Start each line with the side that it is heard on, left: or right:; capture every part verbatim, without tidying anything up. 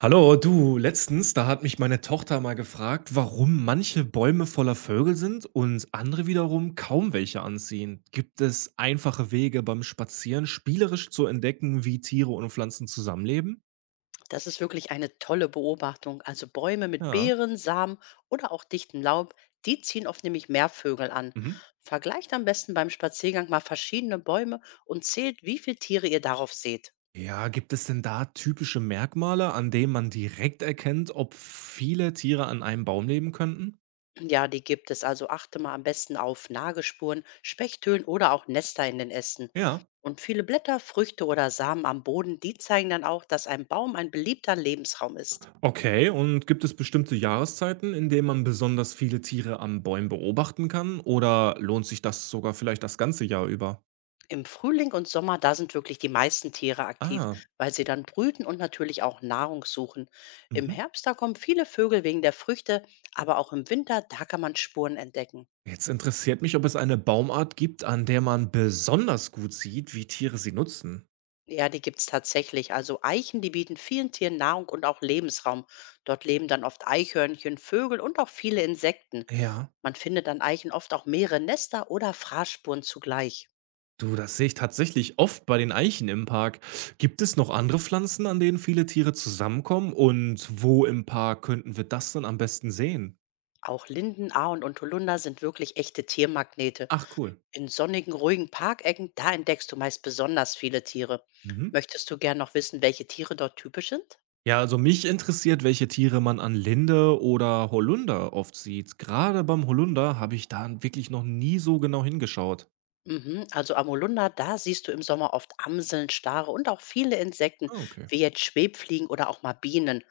right: Hallo, du, letztens, da hat mich meine Tochter mal gefragt, warum manche Bäume voller Vögel sind und andere wiederum kaum welche anziehen. Gibt es einfache Wege beim Spazieren spielerisch zu entdecken, wie Tiere und Pflanzen zusammenleben?
left: Das ist wirklich eine tolle Beobachtung. Also Bäume mit
right: Ja.
left: Beeren, Samen oder auch dichtem Laub, die ziehen oft nämlich mehr Vögel an.
right: Mhm.
left: Vergleicht am besten beim Spaziergang mal verschiedene Bäume und zählt, wie viele Tiere ihr darauf seht.
right: Ja, gibt es denn da typische Merkmale, an denen man direkt erkennt, ob viele Tiere an einem Baum leben könnten?
left: Ja, die gibt es. Also achte mal am besten auf Nagespuren, Spechtölen oder auch Nester in den Ästen.
right: Ja.
left: Und viele Blätter, Früchte oder Samen am Boden, die zeigen dann auch, dass ein Baum ein beliebter Lebensraum ist.
right: Okay, und gibt es bestimmte Jahreszeiten, in denen man besonders viele Tiere an Bäumen beobachten kann? Oder lohnt sich das sogar vielleicht das ganze Jahr über?
left: Im Frühling und Sommer, da sind wirklich die meisten Tiere aktiv,
right: Ah,
left: weil sie dann brüten und natürlich auch Nahrung suchen. Im
right: mhm.
left: Herbst, da kommen viele Vögel wegen der Früchte, aber auch im Winter, da kann man Spuren entdecken.
right: Jetzt interessiert mich, ob es eine Baumart gibt, an der man besonders gut sieht, wie Tiere sie nutzen.
left: Ja, die gibt's tatsächlich. Also Eichen, die bieten vielen Tieren Nahrung und auch Lebensraum. Dort leben dann oft Eichhörnchen, Vögel und auch viele Insekten.
right: Ja.
left: Man findet an Eichen oft auch mehrere Nester oder Fraßspuren zugleich.
right: Du, das sehe ich tatsächlich oft bei den Eichen im Park. Gibt es noch andere Pflanzen, an denen viele Tiere zusammenkommen? Und wo im Park könnten wir das dann am besten sehen?
left: Auch Linden, Ahorn und Holunder sind wirklich echte Tiermagnete.
right: Ach, cool.
left: In sonnigen, ruhigen Parkecken, da entdeckst du meist besonders viele Tiere.
right: Mhm.
left: Möchtest du gern noch wissen, welche Tiere dort typisch sind?
right: Ja, also mich interessiert, welche Tiere man an Linde oder Holunder oft sieht. Gerade beim Holunder habe ich da wirklich noch nie so genau hingeschaut.
left: Mhm, also am Holunder, da siehst du im Sommer oft Amseln, Stare und auch viele Insekten,
right: Ah, okay.
left: wie jetzt Schwebfliegen oder auch mal Bienen.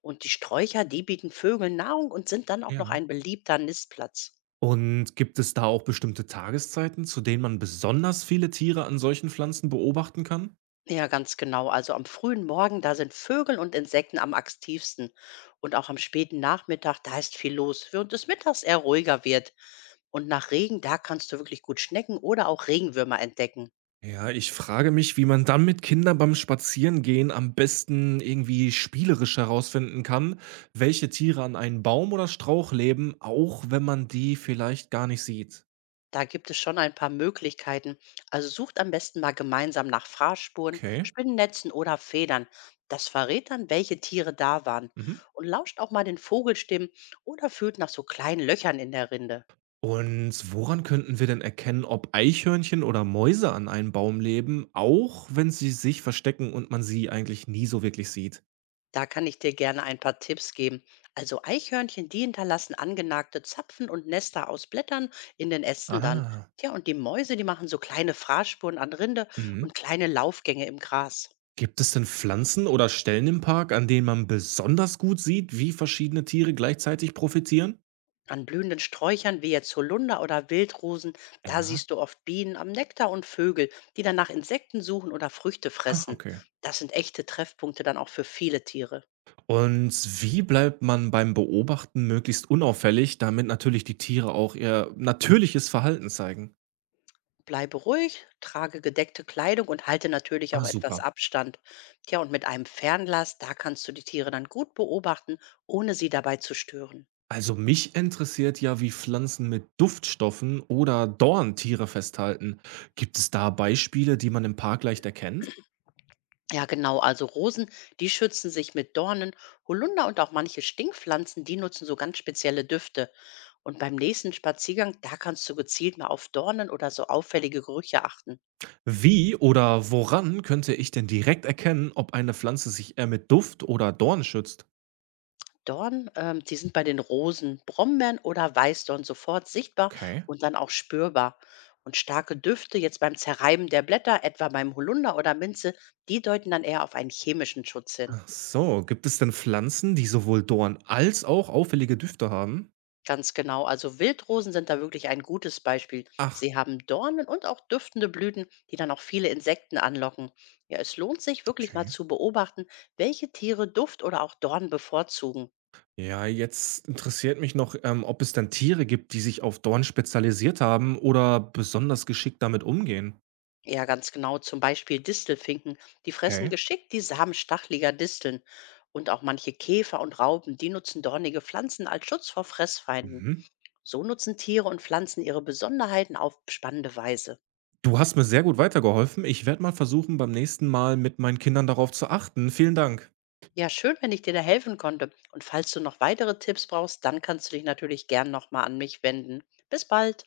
left: Und die Sträucher, die bieten Vögeln Nahrung und sind dann auch noch
right: Ja.
left: ein beliebter Nistplatz.
right: Und gibt es da auch bestimmte Tageszeiten, zu denen man besonders viele Tiere an solchen Pflanzen beobachten kann?
left: Ja, ganz genau. Also am frühen Morgen, da sind Vögel und Insekten am aktivsten. Und auch am späten Nachmittag, da ist viel los, während es mittags eher ruhiger wird. Und nach Regen, da kannst du wirklich gut Schnecken oder auch Regenwürmer entdecken.
right: Ja, ich frage mich, wie man dann mit Kindern beim Spazierengehen am besten irgendwie spielerisch herausfinden kann, welche Tiere an einem Baum oder Strauch leben, auch wenn man die vielleicht gar nicht sieht.
left: Da gibt es schon ein paar Möglichkeiten. Also sucht am besten mal gemeinsam nach Fraßspuren,
right: Okay.
left: Spinnennetzen oder Federn. Das verrät dann, welche Tiere da waren.
right: Mhm.
left: Und lauscht auch mal den Vogelstimmen oder fühlt nach so kleinen Löchern in der Rinde.
right: Und woran könnten wir denn erkennen, ob Eichhörnchen oder Mäuse an einem Baum leben, auch wenn sie sich verstecken und man sie eigentlich nie so wirklich sieht?
left: Da kann ich dir gerne ein paar Tipps geben. Also Eichhörnchen, die hinterlassen angenagte Zapfen und Nester aus Blättern in den Ästen dann.
right: Ah.
left: Tja, und die Mäuse, die machen so kleine Fraßspuren an Rinde
right: Mhm.
left: und kleine Laufgänge im Gras.
right: Gibt es denn Pflanzen oder Stellen im Park, an denen man besonders gut sieht, wie verschiedene Tiere gleichzeitig profitieren?
left: An blühenden Sträuchern wie jetzt Holunder oder Wildrosen, da
right: Ja.
left: siehst du oft Bienen am Nektar und Vögel, die dann nach Insekten suchen oder Früchte
right: Ah,
left: fressen.
right: okay.
left: Das sind echte Treffpunkte dann auch für viele Tiere.
right: Und wie bleibt man beim Beobachten möglichst unauffällig, damit natürlich die Tiere auch ihr natürliches Verhalten zeigen?
left: Bleibe ruhig, trage gedeckte Kleidung und halte natürlich
right: Ah,
left: auch etwas
right: super.
left: Abstand. Tja, und mit einem Fernglas, da kannst du die Tiere dann gut beobachten, ohne sie dabei zu stören.
right: Also mich interessiert ja, wie Pflanzen mit Duftstoffen oder Dorn Tiere festhalten. Gibt es da Beispiele, die man im Park leicht erkennt?
left: Ja, genau. Also Rosen, die schützen sich mit Dornen, Holunder und auch manche Stinkpflanzen, die nutzen so ganz spezielle Düfte. Und beim nächsten Spaziergang, da kannst du gezielt mal auf Dornen oder so auffällige Gerüche achten.
right: Wie oder woran könnte ich denn direkt erkennen, ob eine Pflanze sich eher mit Duft oder Dorn schützt?
left: Dornen, ähm, die sind bei den Rosen, Brombeeren oder Weißdorn sofort sichtbar
right: Okay.
left: und dann auch spürbar. Und starke Düfte jetzt beim Zerreiben der Blätter, etwa beim Holunder oder Minze, die deuten dann eher auf einen chemischen Schutz hin.
right: Ach so, gibt es denn Pflanzen, die sowohl Dorn als auch auffällige Düfte haben?
left: Ganz genau. Also Wildrosen sind da wirklich ein gutes Beispiel.
right: Ach,
left: Sie haben Dornen und auch duftende Blüten, die dann auch viele Insekten anlocken. Ja, es lohnt sich wirklich mal
right: okay.
left: zu beobachten, welche Tiere Duft oder auch Dornen bevorzugen.
right: Ja, jetzt interessiert mich noch, ähm, ob es dann Tiere gibt, die sich auf Dorn spezialisiert haben oder besonders geschickt damit umgehen.
left: Ja, ganz genau. Zum Beispiel Distelfinken. Die fressen
right: Okay.
left: geschickt die Samen stacheliger Disteln. Und auch manche Käfer und Raupen, die nutzen dornige Pflanzen als Schutz vor Fressfeinden.
right: Mhm.
left: So nutzen Tiere und Pflanzen ihre Besonderheiten auf spannende Weise.
right: Du hast mir sehr gut weitergeholfen. Ich werde mal versuchen, beim nächsten Mal mit meinen Kindern darauf zu achten. Vielen Dank.
left: Ja, schön, wenn ich dir da helfen konnte. Und falls du noch weitere Tipps brauchst, dann kannst du dich natürlich gern nochmal an mich wenden. Bis bald.